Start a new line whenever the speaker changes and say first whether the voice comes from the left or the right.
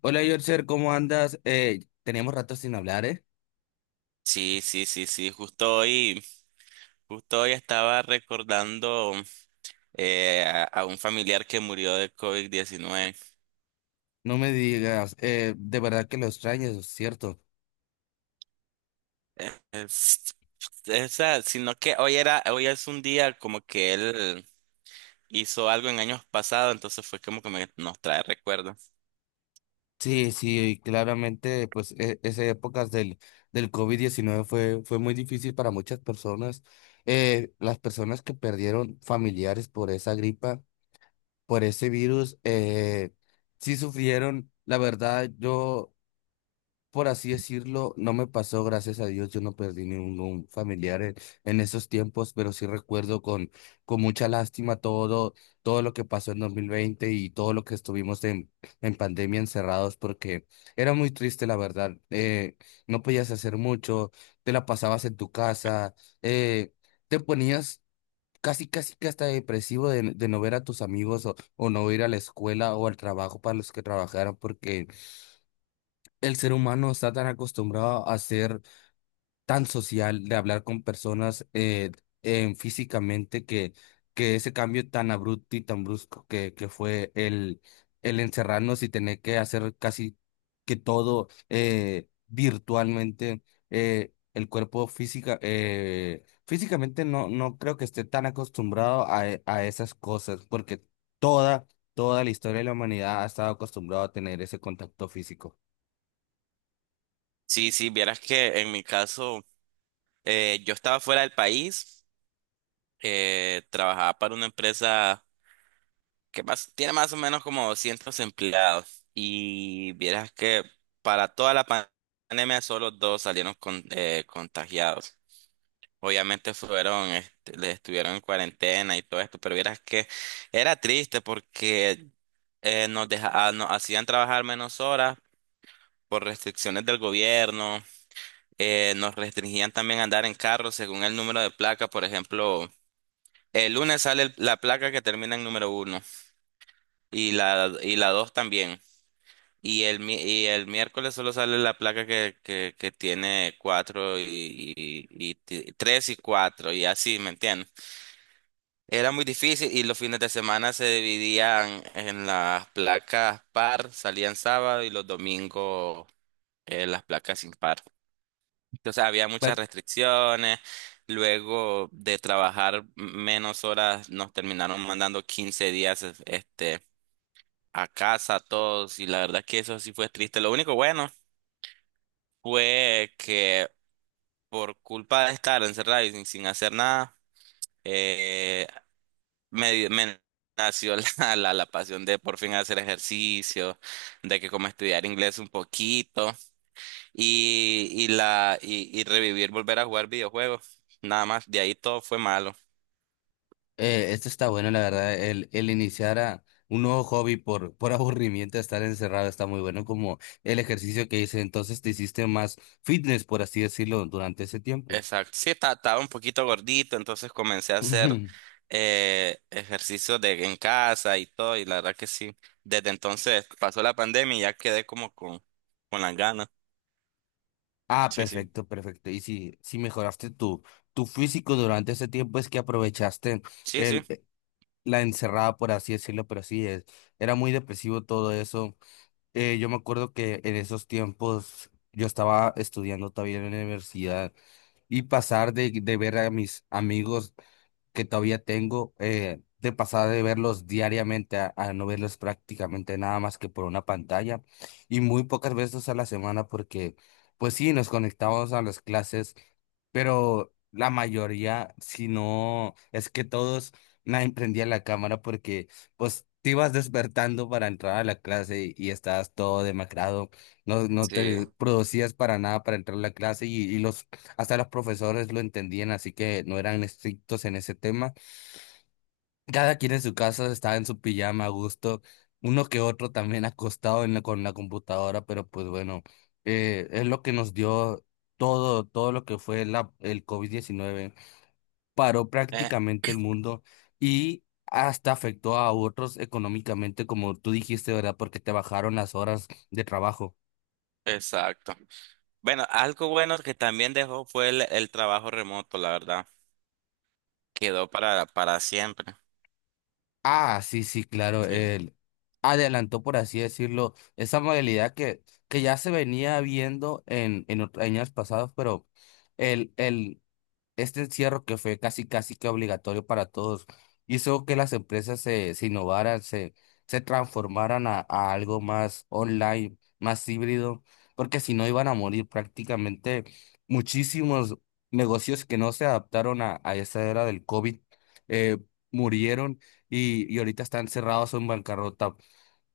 left: Hola, Yorcher, ¿cómo andas? Teníamos rato sin hablar, ¿eh?
right: Sí, sí, sí, sí. Justo hoy estaba recordando a un familiar que murió de COVID-19.
left: No me digas, de verdad que lo extrañas, ¿cierto?
right: Eh, es- Esa, sino que hoy es un día como que él hizo algo en años pasados, entonces fue como que nos trae recuerdos.
left: Sí, sí, claramente, pues esas épocas del COVID-19 fue muy difícil para muchas personas. Las personas que perdieron familiares por esa gripa, por ese virus, sí sufrieron. La verdad, yo, por así decirlo, no me pasó, gracias a Dios. Yo no perdí ningún familiar en esos tiempos, pero sí recuerdo con mucha lástima todo lo que pasó en 2020, y todo lo que estuvimos en pandemia encerrados, porque era muy triste, la verdad. No podías hacer mucho, te la pasabas en tu casa, eh, te ponías casi, casi que hasta depresivo de no ver a tus amigos o no ir a la escuela o al trabajo para los que trabajaron, porque el ser humano está tan acostumbrado a ser tan social, de hablar con personas, en físicamente, que ese cambio tan abrupto y tan brusco que fue el encerrarnos y tener que hacer casi que todo, virtualmente. El cuerpo físicamente, no creo que esté tan acostumbrado a esas cosas, porque toda, toda la historia de la humanidad ha estado acostumbrado a tener ese contacto físico.
right: Sí, sí, vieras que en mi caso, yo estaba fuera del país, trabajaba para una empresa. Tiene más o menos como 200 empleados y vieras que para toda la pandemia solo dos salieron contagiados. Obviamente fueron, les estuvieron en cuarentena y todo esto, pero vieras que era triste porque nos hacían trabajar menos horas por restricciones del gobierno, nos restringían también andar en carro según el número de placa, por ejemplo, el lunes sale la placa que termina en número uno y la dos también. Y el miércoles solo sale la placa que tiene cuatro y tres y cuatro y así, ¿me entiendes? Era muy difícil y los fines de semana se dividían en las placas par, salían sábado y los domingos las placas impar. Entonces había muchas restricciones. Luego de trabajar menos horas nos terminaron mandando 15 días a casa a todos y la verdad que eso sí fue triste. Lo único bueno fue que por culpa de estar encerrado y sin hacer nada, eh, me nació la pasión de por fin hacer ejercicio, de que como estudiar inglés un poquito y revivir, volver a jugar videojuegos. Nada más, de ahí todo fue malo.
left: Esto está bueno, la verdad. El iniciar a un nuevo hobby por aburrimiento, estar encerrado, está muy bueno, como el ejercicio que hice. Entonces te hiciste más fitness, por así decirlo, durante ese tiempo.
right: Exacto. Sí, estaba un poquito gordito, entonces comencé a hacer
left: Ujú.
right: ejercicio de en casa y todo, y la verdad que sí. Desde entonces pasó la pandemia y ya quedé como con las ganas.
left: Ah,
right: Sí, sí.
left: perfecto, perfecto. Y si mejoraste tu físico durante ese tiempo, es que aprovechaste
right: Sí, sí.
left: el, eh, la encerrada, por así decirlo, pero sí, es, era muy depresivo todo eso. Yo me acuerdo que en esos tiempos yo estaba estudiando todavía en la universidad, y pasar de ver a mis amigos que todavía tengo, de pasar de verlos diariamente a no verlos prácticamente nada más que por una pantalla, y muy pocas veces a la semana, porque, pues sí, nos conectamos a las clases, pero la mayoría, si no es que todos, nadie prendía la cámara porque pues te ibas despertando para entrar a la clase, y estabas todo demacrado, no
right: Sí.
left: te producías para nada para entrar a la clase, y los hasta los profesores lo entendían, así que no eran estrictos en ese tema. Cada quien en su casa estaba en su pijama a gusto, uno que otro también acostado en con la computadora, pero pues bueno, es lo que nos dio todo lo que fue el covid diecinueve. Paró
right: Eh,
left: prácticamente el mundo y hasta afectó a otros económicamente, como tú dijiste, ¿verdad? Porque te bajaron las horas de trabajo.
right: exacto. Bueno, algo bueno que también dejó fue el trabajo remoto, la verdad. Quedó para siempre.
left: Ah, sí, sí, claro,
right: Sí.
left: él adelantó, por así decirlo, esa modalidad que ya se venía viendo en, en años pasados, pero el este encierro, que fue casi casi que obligatorio para todos, hizo que las empresas se innovaran, se transformaran a algo más online, más híbrido, porque si no iban a morir prácticamente muchísimos negocios que no se adaptaron a esa era del COVID. eh, Murieron, y ahorita están cerrados o en bancarrota.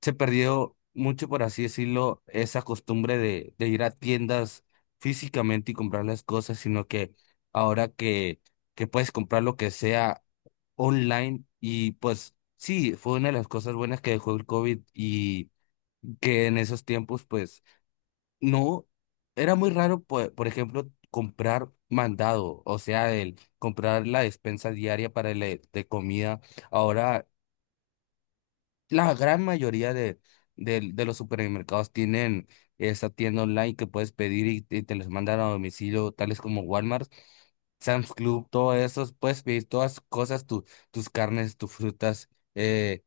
left: Se perdió mucho, por así decirlo, esa costumbre de ir a tiendas físicamente y comprar las cosas, sino que ahora que puedes comprar lo que sea online. Y pues sí, fue una de las cosas buenas que dejó el COVID. Y que en esos tiempos, pues no, era muy raro, por ejemplo, comprar mandado, o sea, el comprar la despensa diaria para el, de comida. Ahora la gran mayoría de los supermercados tienen esa tienda online que puedes pedir, y te les mandan a domicilio, tales como Walmart, Sam's Club, todo eso. Puedes pedir todas cosas, tus carnes, tus frutas, eh,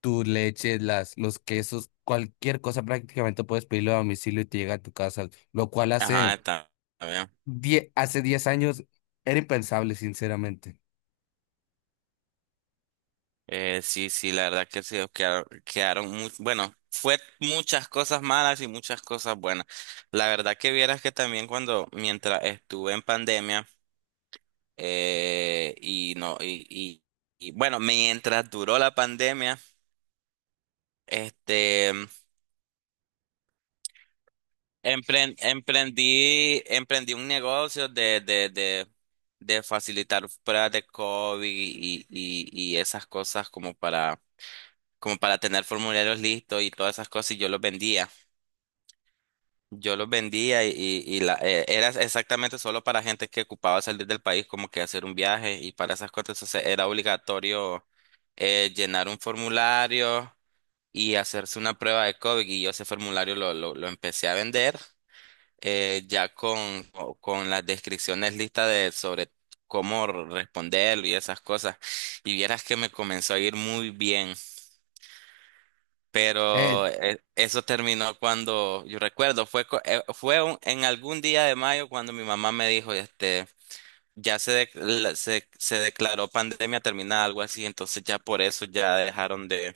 left: tu leche, los quesos, cualquier cosa prácticamente puedes pedirlo a domicilio y te llega a tu casa, lo cual
right: Ajá,
left: hace
right: está bien.
left: 10 años era impensable, sinceramente.
right: Sí, sí, la verdad que sí, quedaron bueno, fue muchas cosas malas y muchas cosas buenas. La verdad que vieras que también cuando, mientras estuve en pandemia, y no, y bueno, mientras duró la pandemia, este, emprendí un negocio de facilitar pruebas de COVID y esas cosas como para tener formularios listos y todas esas cosas y yo los vendía. Yo los vendía y era exactamente solo para gente que ocupaba salir del país, como que hacer un viaje y para esas cosas. Entonces era obligatorio llenar un formulario y hacerse una prueba de COVID. Y yo ese formulario lo empecé a vender ya con las descripciones listas de, sobre cómo responderlo y esas cosas. Y vieras que me comenzó a ir muy bien.
left: Eh,
right: Pero eso terminó cuando, yo recuerdo, fue, co- fue un- en algún día de mayo cuando mi mamá me dijo, ya se, de- la- se declaró pandemia terminada, algo así, entonces ya por eso ya dejaron de,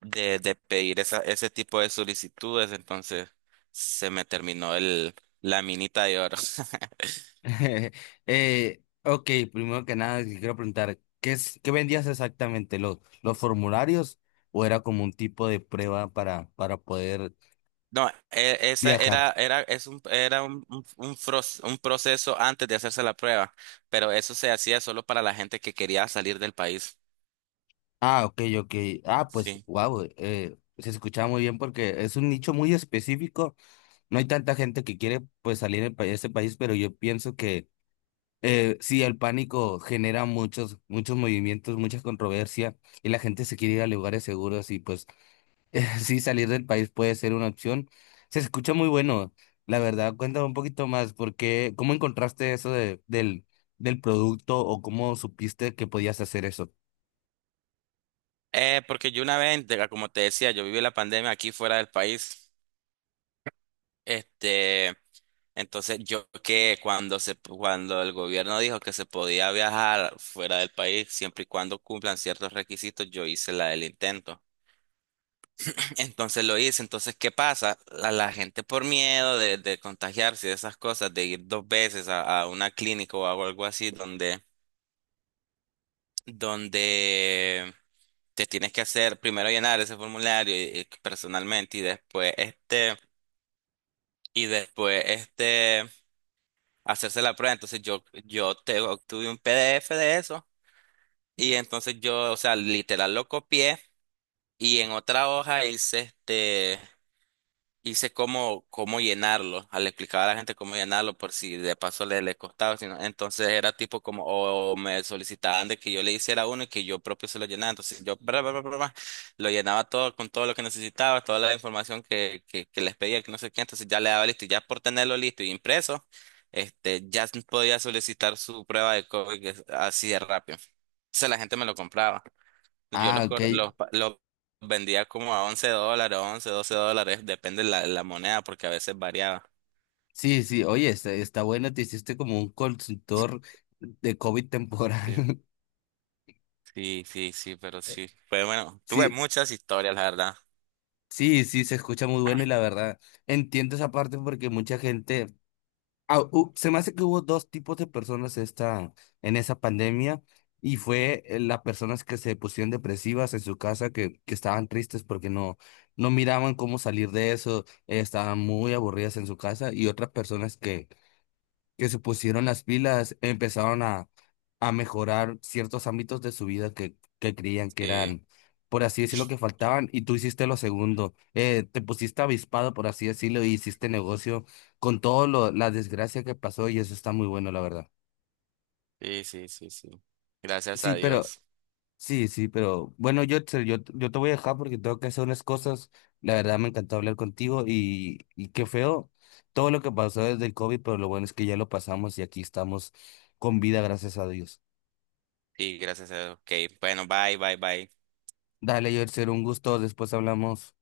right: de, de pedir ese tipo de solicitudes, entonces se me terminó la minita de oro.
left: Ok, primero que nada, te quiero preguntar, ¿qué es, qué vendías exactamente? ¿Los formularios, o era como un tipo de prueba para poder
right: No, e- esa
left: viajar?
right: era, era, es un, era un, un proceso antes de hacerse la prueba, pero eso se hacía solo para la gente que quería salir del país.
left: Ah, ok, ok. Ah, pues,
right: Sí.
left: wow, se escuchaba muy bien, porque es un nicho muy específico. No hay tanta gente que quiere, pues, salir de ese país, pero yo pienso que, sí, el pánico genera muchos, muchos movimientos, mucha controversia, y la gente se quiere ir a lugares seguros, y pues sí, salir del país puede ser una opción. Se escucha muy bueno. La verdad, cuéntame un poquito más, porque ¿cómo encontraste eso del producto, o cómo supiste que podías hacer eso?
right: Porque yo una vez, como te decía, yo viví la pandemia aquí fuera del país. Este, entonces yo que cuando el gobierno dijo que se podía viajar fuera del país, siempre y cuando cumplan ciertos requisitos, yo hice la del intento. Entonces lo hice. Entonces, ¿qué pasa? La gente por miedo de contagiarse y de esas cosas, de ir dos veces a una clínica o algo así, donde te tienes que hacer primero llenar ese formulario y personalmente y después hacerse la prueba. Entonces yo te obtuve un PDF de eso y entonces yo, o sea, literal lo copié y en otra hoja hice cómo llenarlo. Le explicaba a la gente cómo llenarlo por si de paso le costaba. Entonces era tipo como, o me solicitaban de que yo le hiciera uno y que yo propio se lo llenara. Entonces yo bra, bra, bra, bra, bra, lo llenaba todo con todo lo que necesitaba, toda la información que les pedía, que no sé qué. Entonces ya le daba listo y ya por tenerlo listo y impreso, ya podía solicitar su prueba de COVID así de rápido. Entonces la gente me lo compraba. Yo
left: Ah,
right: los,
left: ok.
right: cor- los, pa- los vendía como a $11, 11 $12, depende la moneda, porque a veces variaba.
left: Sí, sí, oye, está bueno, te hiciste como un consultor de COVID temporal.
right: Sí, sí, sí, sí, pero sí. Pues bueno, tuve
left: Sí,
right: muchas historias, la verdad.
left: sí, sí, se escucha muy bueno, y la verdad, entiendo esa parte porque mucha gente... se me hace que hubo dos tipos de personas en esa pandemia, y fue, las personas que se pusieron depresivas en su casa, que estaban tristes porque no miraban cómo salir de eso, estaban muy aburridas en su casa, y otras personas que se pusieron las pilas, empezaron a mejorar ciertos ámbitos de su vida que creían que
right: Sí,
left: eran, por así decirlo, que faltaban, y tú hiciste lo segundo. Te pusiste avispado, por así decirlo, y hiciste negocio con todo lo, la desgracia que pasó, y eso está muy bueno, la verdad.
right: sí, sí, sí, sí. Gracias
left: Sí,
right: a
left: pero,
right: Dios.
left: sí, sí, pero, bueno, yo te voy a dejar porque tengo que hacer unas cosas. La verdad, me encantó hablar contigo, y qué feo todo lo que pasó desde el COVID, pero lo bueno es que ya lo pasamos y aquí estamos con vida, gracias a Dios.
right: Sí, gracias a Dios. OK, bueno, bye, bye, bye.
left: Dale, Yerser, un gusto. Después hablamos.